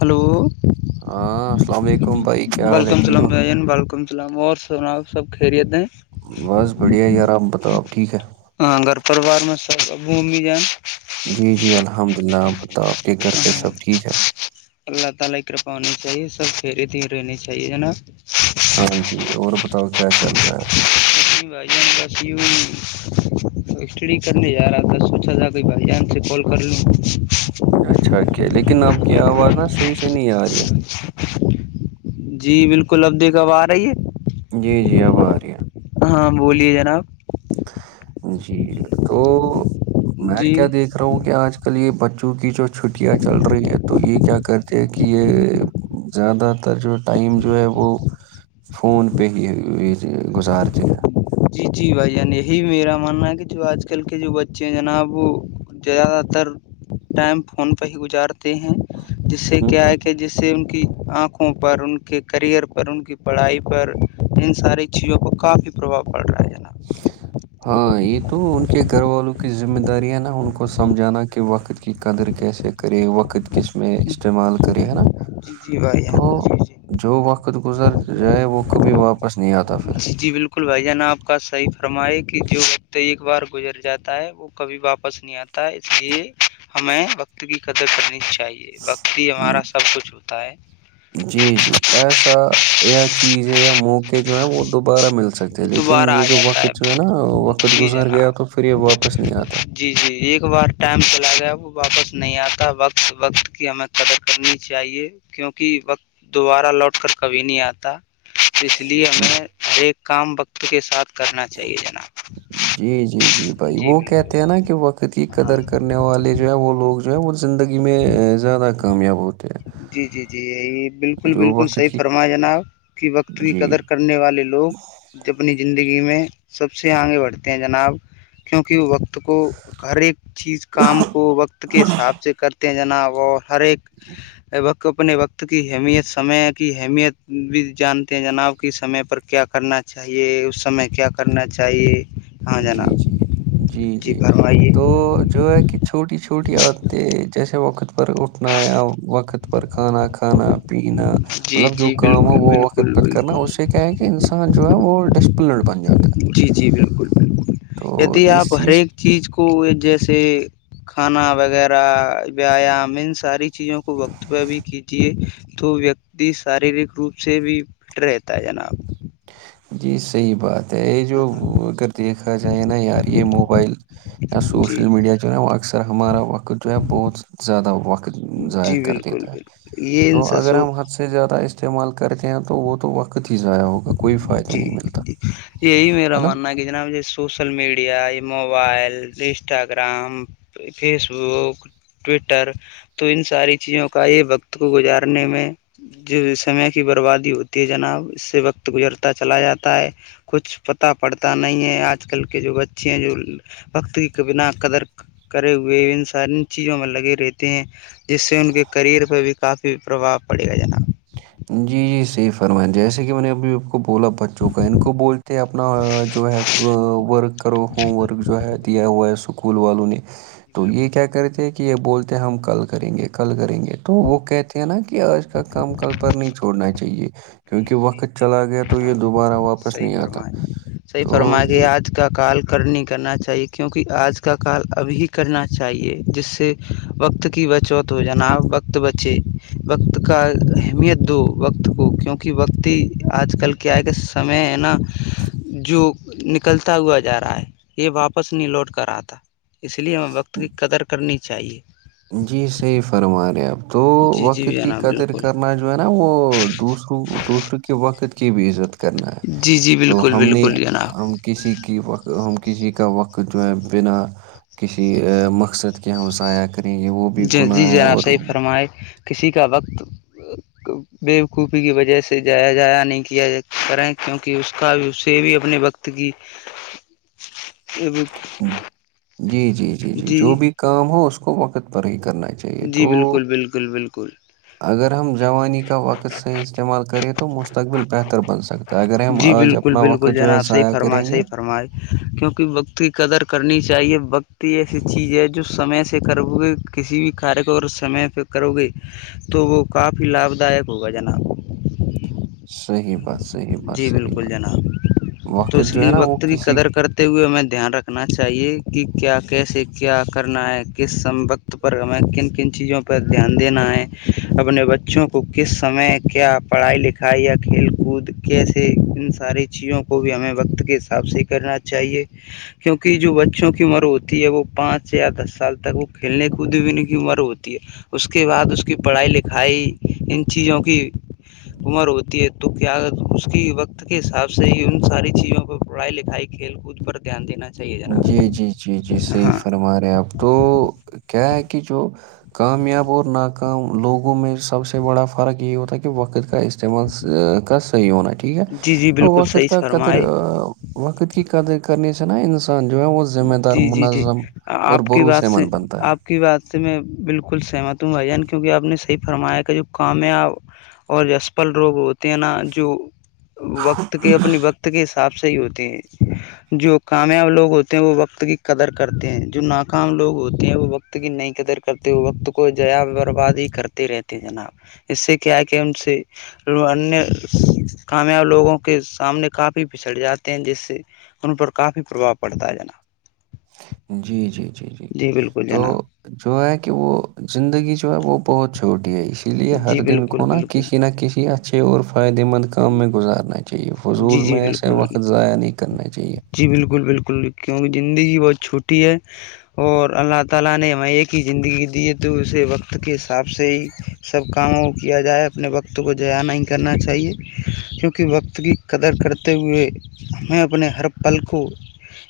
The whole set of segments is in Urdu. ہلو ہاں السلام علیکم بھائی کیا حال ہے ٹھیک ہو ین بالکم اسام اور سنا سب خیریت ہیں بس بڑھیا یار آپ بتاؤ آپ ٹھیک ہے ہاں گھر پرریوار میں سب اب ممی جائ جی جی الحمد للہ آپ بتاؤ آپ کے گھر پہ سب ہاں ٹھیک ہے [unintelligible] ہاں جی اور بتاؤ کیا چل رہا ہے بان ب پ ہو ایکچی کرنے جا رہا تھا سوچا جا کہ بھ جان سے کال کر لوں اچھا کیا لیکن اب کی آواز نا صحیح سےی نہیں آ رہی ہے [inaudible] جی بالکل اب دیکب آ رہی ہے جی جی ہباریا ہاں بولیے جناب جی تو میں جی کیا دیکھ رہا ہوں کہ آج کل یہ بچوں کی جو چھٹیاں چل رہی ہے تو یہ کیا کرتے ہیں کہ یہ زیادہ تر جو ٹائم جو ہے وہ فون پہ ہی گزارتے جی جی بھائی جان یہی میرا ماننا ہے کہ جو آج کل کے جو بچے ہیں جناب وہ زیادہ تر ٹائم فون پہ ہی گزارتے ہیں جس سے ہیں کیا ہے کہ کہ جس سے ان کی آنکھوں پر ان کے کییئر پر ان کی پڑھائی پر ان ساری چیزوں پر کافی پرباؤ پڑ رہا ہے نب ج ہاں یہ تو ان کے گھر والوں کی ذمہ داری ہے نا ان کو سمجھانا کہ وقت کی قدر کیسے کرے وقت کس میں جناب استعمال کرے ہے نا جی جی بھائی تو جی جی جو وقت گزر جائے وہ کبھی واپس پچ نہیں آتا تھا جی جی بالکل بھائی جان آپ کا صحیح فرمائے کہ جو ہفتے ایک بار گزر جاتا ہے وہ کبھی واپس نہیں آتا اس لیے ہمیں وقت کی قدر کرنی چاہی چاہیے وقتی ہمارا سب کچھ ہوتا ہے پسہ چیز یہ موقع جو ہے وہ دوبارہ مل سکتے ہیں دوبارہ لیکن یہ آ جو جاتا وقت جو ہے نا وقت جی گزر گیا تو پھر یہ جناب واپس نہیں آتا جی جی ایک بار ٹائم چلا گیا وہ واپس نہیں آتا وقت وقت کی ہمیں قدر کرنی چاہیے کیونکہ وقت دوبارہ لوٹ کر کبھی نہیں آتا تو اس لیے ہمیں ہر ایک کام وقت کے ساتھ کرنا چاہیے جناب جی جی جی بھائی وہ کہتے ہیں نا کہ وقت کی ہاں قدر کرنے والے جو ہے وہ لوگ جو ہے وہ زندگی میں زیادہ کامیاب ہوتے ہیں جی جی جی یہی بالکل جو بالکل وقت صحیح کی فرمایا جناب کی وقت کی جی قدر کر نے والے لوگ ج اپنی زندگی میں سب سے آگے بڑھتے ہیں جناب کیونکہ وقت کو ہر ایک چیز کام کو وقت کے حساب سے کرتے ہیں جنا وہ ہر ایک ت اپنے وقت کی اہمیت سمے کی اہمیت بھی جانتے ہیں جناب کی سم پر کیا کرنا چاہی چاہیے اس سمے کیا کرنا چاہیے ہاں جی جناب جی جی جی تو جو ہے کہ چھوٹی چھوٹی عاددیں جیسے وقت پر اٹھنا یا وقت پر کھانا کھانا پین جی مطلب جو جی کام ہو بالکل وہ بالکل وقت پت کرنا بالکل اس سے کیا ہے کہ انسان جو ہے وہ ڈسپلنڈ بن جاتا ہے جی جی بالکل بالکل تو یدی آپ اس ہر ایک چیز کو جیسے کھانا وغیرہ ویایام ان ساری چیزوں کو وقتبیہ بھی کیجیے تو ویکتی شاریرک روپ سے بھی فٹ رہتا ہے جناب جی صحیح بات ہے یہ جو ہاں اگر دیکھا جائے نا یار یہ موبائل یا جی سوشل میڈیا جو ہے وہ اکثر ہمارا وقت جو ہے بہت زیادہ وقت ضائع کر دیتا ہے تو ین سست اگر ہم حد سے زیادہ استعمال کرتے ہیں تو وہ تو وقت ہی ضائع ہوگا کوئی فائدہ جی نہیں ملتا جی یہی میرا ماننا ہے کہ جناب سوشل میڈیا یہ موبائل انسٹاگرام فیسبک ٹویٹر تو ان ساری چیزوں کا یہ وقت کو گزارنے میں جو سمے کی بربادی ہوتی ہے جناب اس سے وقت گزرتا چلا جاتا ہے کچھ پتا پڑتا نہیں ہے آج کل کے جو بچے ہیں جو وقت کے بنا قدر کرے ہوئے ان سار چیزوں میں لگے رہتے ہیں جس سے ان کے کریئر پہ بھی کافی پرباؤ پڑے گا جناب جی جی صحیح فرمائیں جیسے کہ میں نے ابھی کو بولا بچوں کا ان کو بولتے اپنا جو ہے ورک کرو ہوم ورک جو ہے دیا ہوا ہے اسکول والوں نے تو یہ بالکل کیا کرے تھے کہ یہ بولتے ہیں ہم کل کریں گے کل کریں گے تو وہ کہتے ہیں نا کہ آج کا کام کل پر نہیں چھڑنا چاہیے صحیح کیونکہ وقت چلا گیا فرمایا تو یہ جناب دوبارہ واپس صحیح نہیں آتا فرمایا صحیح تو فرمایا کہ یہ آج کا کال کر نہیں کرنا چاہیے کیونکہ آج کا کال ابھی کرنا چاہیے جس سے وقت کی بچوت ہو جناب وقت بچے وقت کا اہمیت دو وقت کو کیونکہ وقت ہی آج کل کیا آئے کہ سمے ہے نا جو نکلتا ہوا جا رہا ہے یہ واپس نہیں لوٹ کر رہا تھا اس لیے ہمیں وقت کی قدر کرنی چاہیے جی صحیح فرما رہے آپ تو جی جی وقت کی جناب قدر بالکل کرنا جو ہے نا وہ دوسروں دوسروں کے وقت کی بھی عزت کرنا ہے جی جی تو بالکل ہم نے بالکل جناب ہم کسی کی وقت ہم کسی کا وقت جو ہے بنا کسی مقصد کی ہم سائق یہ وہ بھی ج جی گناہ ہے جنا آپ اور صحیح فرمائے کسی کا وقت [unintelligible] بےوقوفی کی وجہ سے جایا جایا نہیں کیا کریں کیونکہ اس کا بھی اسے بھی اپنے وقت کی [unintelligible] جی جی جی جی جو بھی کام ہو اس کو وقت پر ہی کرنا چاہیے جی تو بالکل بالکل بالکل اگر ہم جوانی کا وقت صحیح استعمال کریں تو مستقبل بہتر بن سکتا ہے اگر ہم جی آج بالکل اپنا وقت بالکل جو ہے جناب صحی ضائع کریں فرمائش گے صحی فرمائ کیونکہ بکتی قدر کرنی چاہیے بکتی ایسی چیز ہے جو سمے سے کرو گے کسی بھی کار کو اور سمے پہ کرو گے تو وہ کافی لابھ داک ہوگا جناب صحیح بس جی بالکل جناب تو وقت اس جو ہے لیے نا وہ وقت کی کسی قدر کر ت ہوئے ہمیں دھیان رکھنا چاہیے کہ کیا کیسے کیا کرنا ہے کس سمبقت پر میںیں کن کن چیزوں پر پر دھیان دینا ہے اپنے بچوں کو کس سمے کیا پڑھائی لکھائی یا کھیل کود کیسے ان ساری چیزوں کو بھی ہمیں وقت کے حساب سے کرنا چاہیے کیونکہ جو بچوں کی عمر ہوتی ہے وہ پانچ سے یا دس سال تک وہ کھیلنے کود بھی ان کی عمر ہوتی ہے اس کے بعد اس کی پڑھائی لکھائی ان چیزوں کی عمر ہوتی ہے تو کیا اس کی وقت کے حساب سے ہی ان ساری چیزوں پر پڑھائی لکھائی کھیل کود پر دھیانینا چاہیے جناب جی جی جی جی صحیح ہاں فرما رہے اپ تو کیا ہے کہ جو کامیاب اور ناکام لوگوں میں سب سے بڑا فرق یہ ہوتا ہے کہ وقت کا کس جی جی بالکل صحیح فرمائے وقت قدرت قر انان جو ہے وہ ذمہ دار جی جی جی منظم اور آپ کی بات سے بروسمند بنتا ہے آپ کی بات سے میں بالکل سہمت ہوں بھائی جان کیونکہ آپ نے صح فرمایا کا جو کام ہے آپ اور جو اسپل روگ ہوتے ہیں نا جو وقت کے اپنے وقت کے حساب سے ہی ہوتے ہیں جو کامیاب لوگ ہوتے وہ وقت کی قدر کرتے ہیں جو ناکام لوگ ہوتے ہیں وہ وقت کی نہیں قدر کرتے وقت کو جیا برباد ہی کرتے رہتے جناب اس سے کیا ہے کہ ہم سے انیہ کامیاب لوگوں کے سامنے کافی پسڑ جاتے ہیں جس سے ان پر کافی پرباؤ پڑتا ہے جناا جی جی جی جی تو جناب جو ہے کہ وہ زندگی جو ہے وہ بہت چھوٹی ہے اس اس لیے جی ہر دن بالکل کو نا بالکل کسی نہ کسی اچھے اور فائدے مند کام میں گزارنا چاہیے فضول جی جی میں ایسے بالکل وقت ضائع نہیں کرنا چاہیے جی بالکل بالکل کیونکہ زندگی بہت چھوٹی ہے اور اللہ تعالی نے م کی زندگی دیے تو اسے وقت کے حساب سے ہی سب کاموں کو کیا جائے اپنے وقت کو جیا نہیں کرنا چاہیے کیونکہ وقت کی قدر کرتے ہوئے ہمیں اپنے ہر پل کو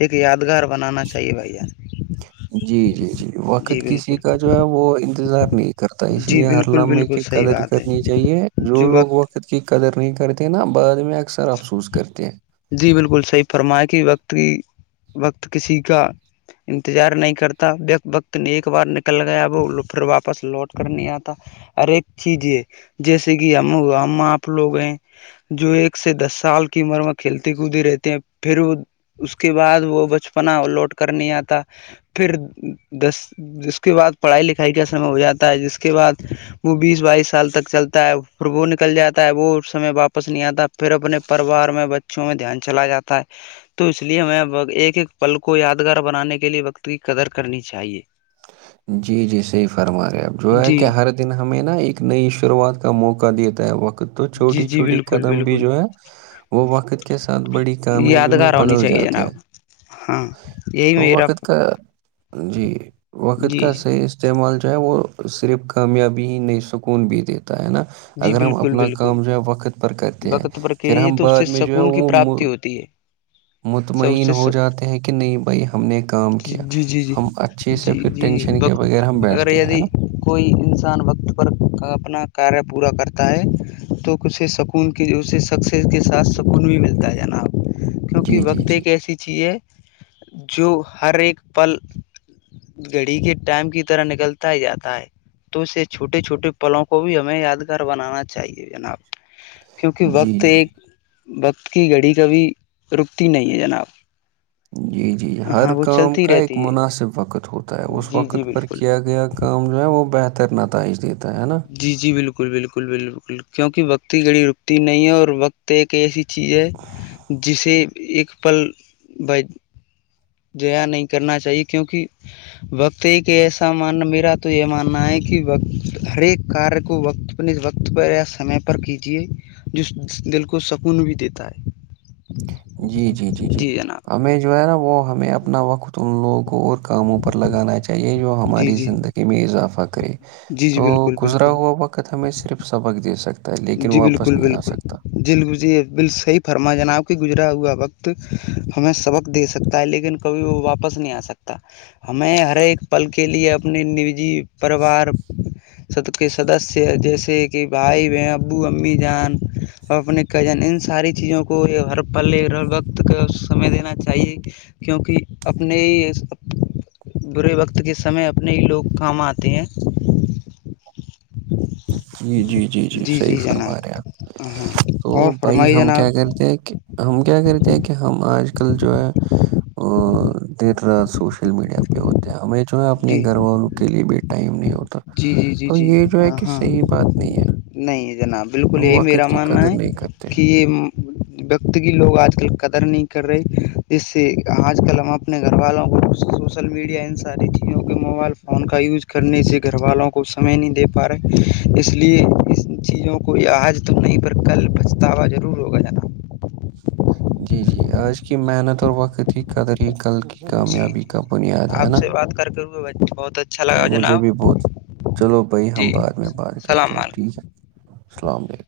ایک یادگار بنانا چاہیے بھیا جی جی جی وقت جی کسی بالکل کا جو ہے وہ انتظار نہیں کرتا اس جی لیے ہر بالکل لامے بالکل کہ صحیح قدر بات ہے کرنی چاہیے جو لوگ وقت قت کی قدر نہیں کرتے نا بعد میں اکثر افسوس کرتے ہیں جی بالکل صحیح فرمائے کہ وقت کی وقت کسی کا انتظار نہیں کرتا وقت نے ایک بار نکل گیا وہ پھر واپس لوٹ کر نہیں آتا ہر ایک چیز ہے جیسے کہ ہم ہم آپ لوگ ہیں جو ایک سے دس سال کی عمر م کھیلتی کودتے رہتے ہیں پھر وہ اس کے بعد وہ بچپنا لوٹ کر نہیں آتا پھر دس جس کے بعد پڑھائی لکھائی کا سمے ہو جاتا ہے جس کے بعد وہ بیس بائیس سال تک چلتا ہے پھر وہ نکل جاتا ہے وہ سمے واپس نہیں آتا پھر اپنے پریوار میں بچوں میں دھیان چلا جاتا ہے تو اس لیے ہمیں ایک ایک پل کو یادگار بنانے کے لیے وقت کی قدر کرنی چاہیے جی جی صحی فرما رہے اب جو ہے کہ جی ہر ن ہمیں نا ایک نئی شروعات کا موقع دییاتا ہے وقت تو جی چھوٹی جی چھوٹی بالکل قدم بھی بالکل جو ہے وہ وقت کے ساتھ بڑی کامیابی میں یادگار ہونی بدل چاہیے جاتے ہیں جناب ہاں یہی تو میرا وقت کا جی وقت جی کا صحیح استعمال جو ہے وہ صرف کامیابی ہی نہیں سکون بھی دیتا ہے نا جی اگر ہم بالکل اپنا بالکل کام جو ہے وقت پر کرتے ہیں وقت پر پھر کیجیے ہم تو اس بعد سے میں جو ہے سکون کی وہ پراپتی ہوتی ہے سب مطمئن سے ہو سب جاتے ہیں کہ نہیں بھائی ہم نے کام جی کیا جی جی ہم اچھے سے جی پھر جی ٹینشن کے بغیر وقت ہم اگر بیٹھتے ہیں یدی نا کوئی انسان وقت پر اپنا کاریہ پورا کرتا ہے تو اسے سکون کی اسے سکسیز کے ساتھ سکون بھی ملتا ہے ج نب کیونکہ جی جی وقت جی ایک ایسی چیز ہے جو ہر ایک پل گھڑی کے ٹائم کی طرح نکلتا ہی جاتا ہے تو اس سے چھوٹے چھوے پلوں کو بھی ہمیں یاد گھر بنانا چاہیے جناب کیونکہ جی وقت جی ایک وقت کی گھڑی کبھی رکتی نہیں ہے جناب جی جی ہر ہاں وہ کام چلتی کا ایک رہتی ہے مناسب وقت ہوتا ہے اس جی جی وقت پر بالکل کیا گیا کام جو ہے وہ بہتر نتائج دیتا ہے نا جی جی بالکل بالکل بالکل کیونکہ وقت کی گڑی رکتی نہیں ہے اور وقت ایک ایسی چیز ہے جسے ایک پل بائی جیا نہیں کرنا چاہیے کیونکہ وقت ایک ایسا ماننا میرا تو یہ ماننا ہے کہ وقت ہر ایک کار کو وقت اس وقت پر یا سمے پر کیجیے جو دل کو سکون بھی دیتا ہے جی جی جی جی ہمیں جو ہے نا وہ ہمیں اپنا وقت ان لوگ کو اور کاموں پر لگانا چاہی چاہی جو جی ہماری جی زندگی میں اضافہ کرے جی جی تو بالکل گزرا بالکل ہوا وقت ہمیں صرف سبق دے سکتا ہے لیکن واپس نہیں آ سکتا جل بزے بل صحی فرما جناب کہ گزرا ہوا وقت ہمیں سبق دے سکتا ہے لیکن کبھی وہ واپس نہیں آ سکتا ہمیں ہر ایک پل کے لیے اپنی نجی پریوار سد کے سدسیہ جیسے کہ بھائی بہن ابو امی جان اور اپنے کزن ان ساری چیزوں کو ہر پلےت کا سمے دینا چاہیے کیونکہ اپنے ہی برے وقت کے سمے اپنے ہی لوگ کام آتے ہیں جی جی جی جی صحیح فرما رہے آپ ہاں تو اور بھائی فرمائی ہم جناب کیا کرتے ہیں کہ ہم کیا کرتے ہیں کہ ہم آج کل جو ہے ا دیر رات سوشل میڈیا پہ ہوتے ہیں ہمیش جو ہے اپنے جی گھر والوں کے لیے بھی ٹائم نہیں ہوتا جی جی جی تو جی یہ جو ہے ہاں کہ ہاں صحیح بات نہیں ہے نہیں جناب بالکل ہم یہی وقت میرا کی ماننا قدر ہے نہیں کرتے کہ یہ وت کی لوگ آج کل قدر نہیں کر رہے جس سے آج کل ہمب اپنے گھر والوں کو رپ سے سوشل میڈیا ان ساری چیزوں کے موبائل فون کا یوز کرنے سے گھر والوں کو سمے نہیں دے پا رہے اس لیے ان چیزوں کو عج تو نہیں پر کل پچھتاوا ضرور ہوگا جانا جی جی آج کی جی محنت اور وقت کی قدر ہی کل کی جی کامیابی جی کا جی بنیاد ہے آپ نا سے بات کر کے ہوئے بہت اچھا لگا مجھے جناب بھی بہت چلو بھائی ہم جی بعد میں بات السلام کرتے ہیں علیکم ٹھیک ہے السلام علیکم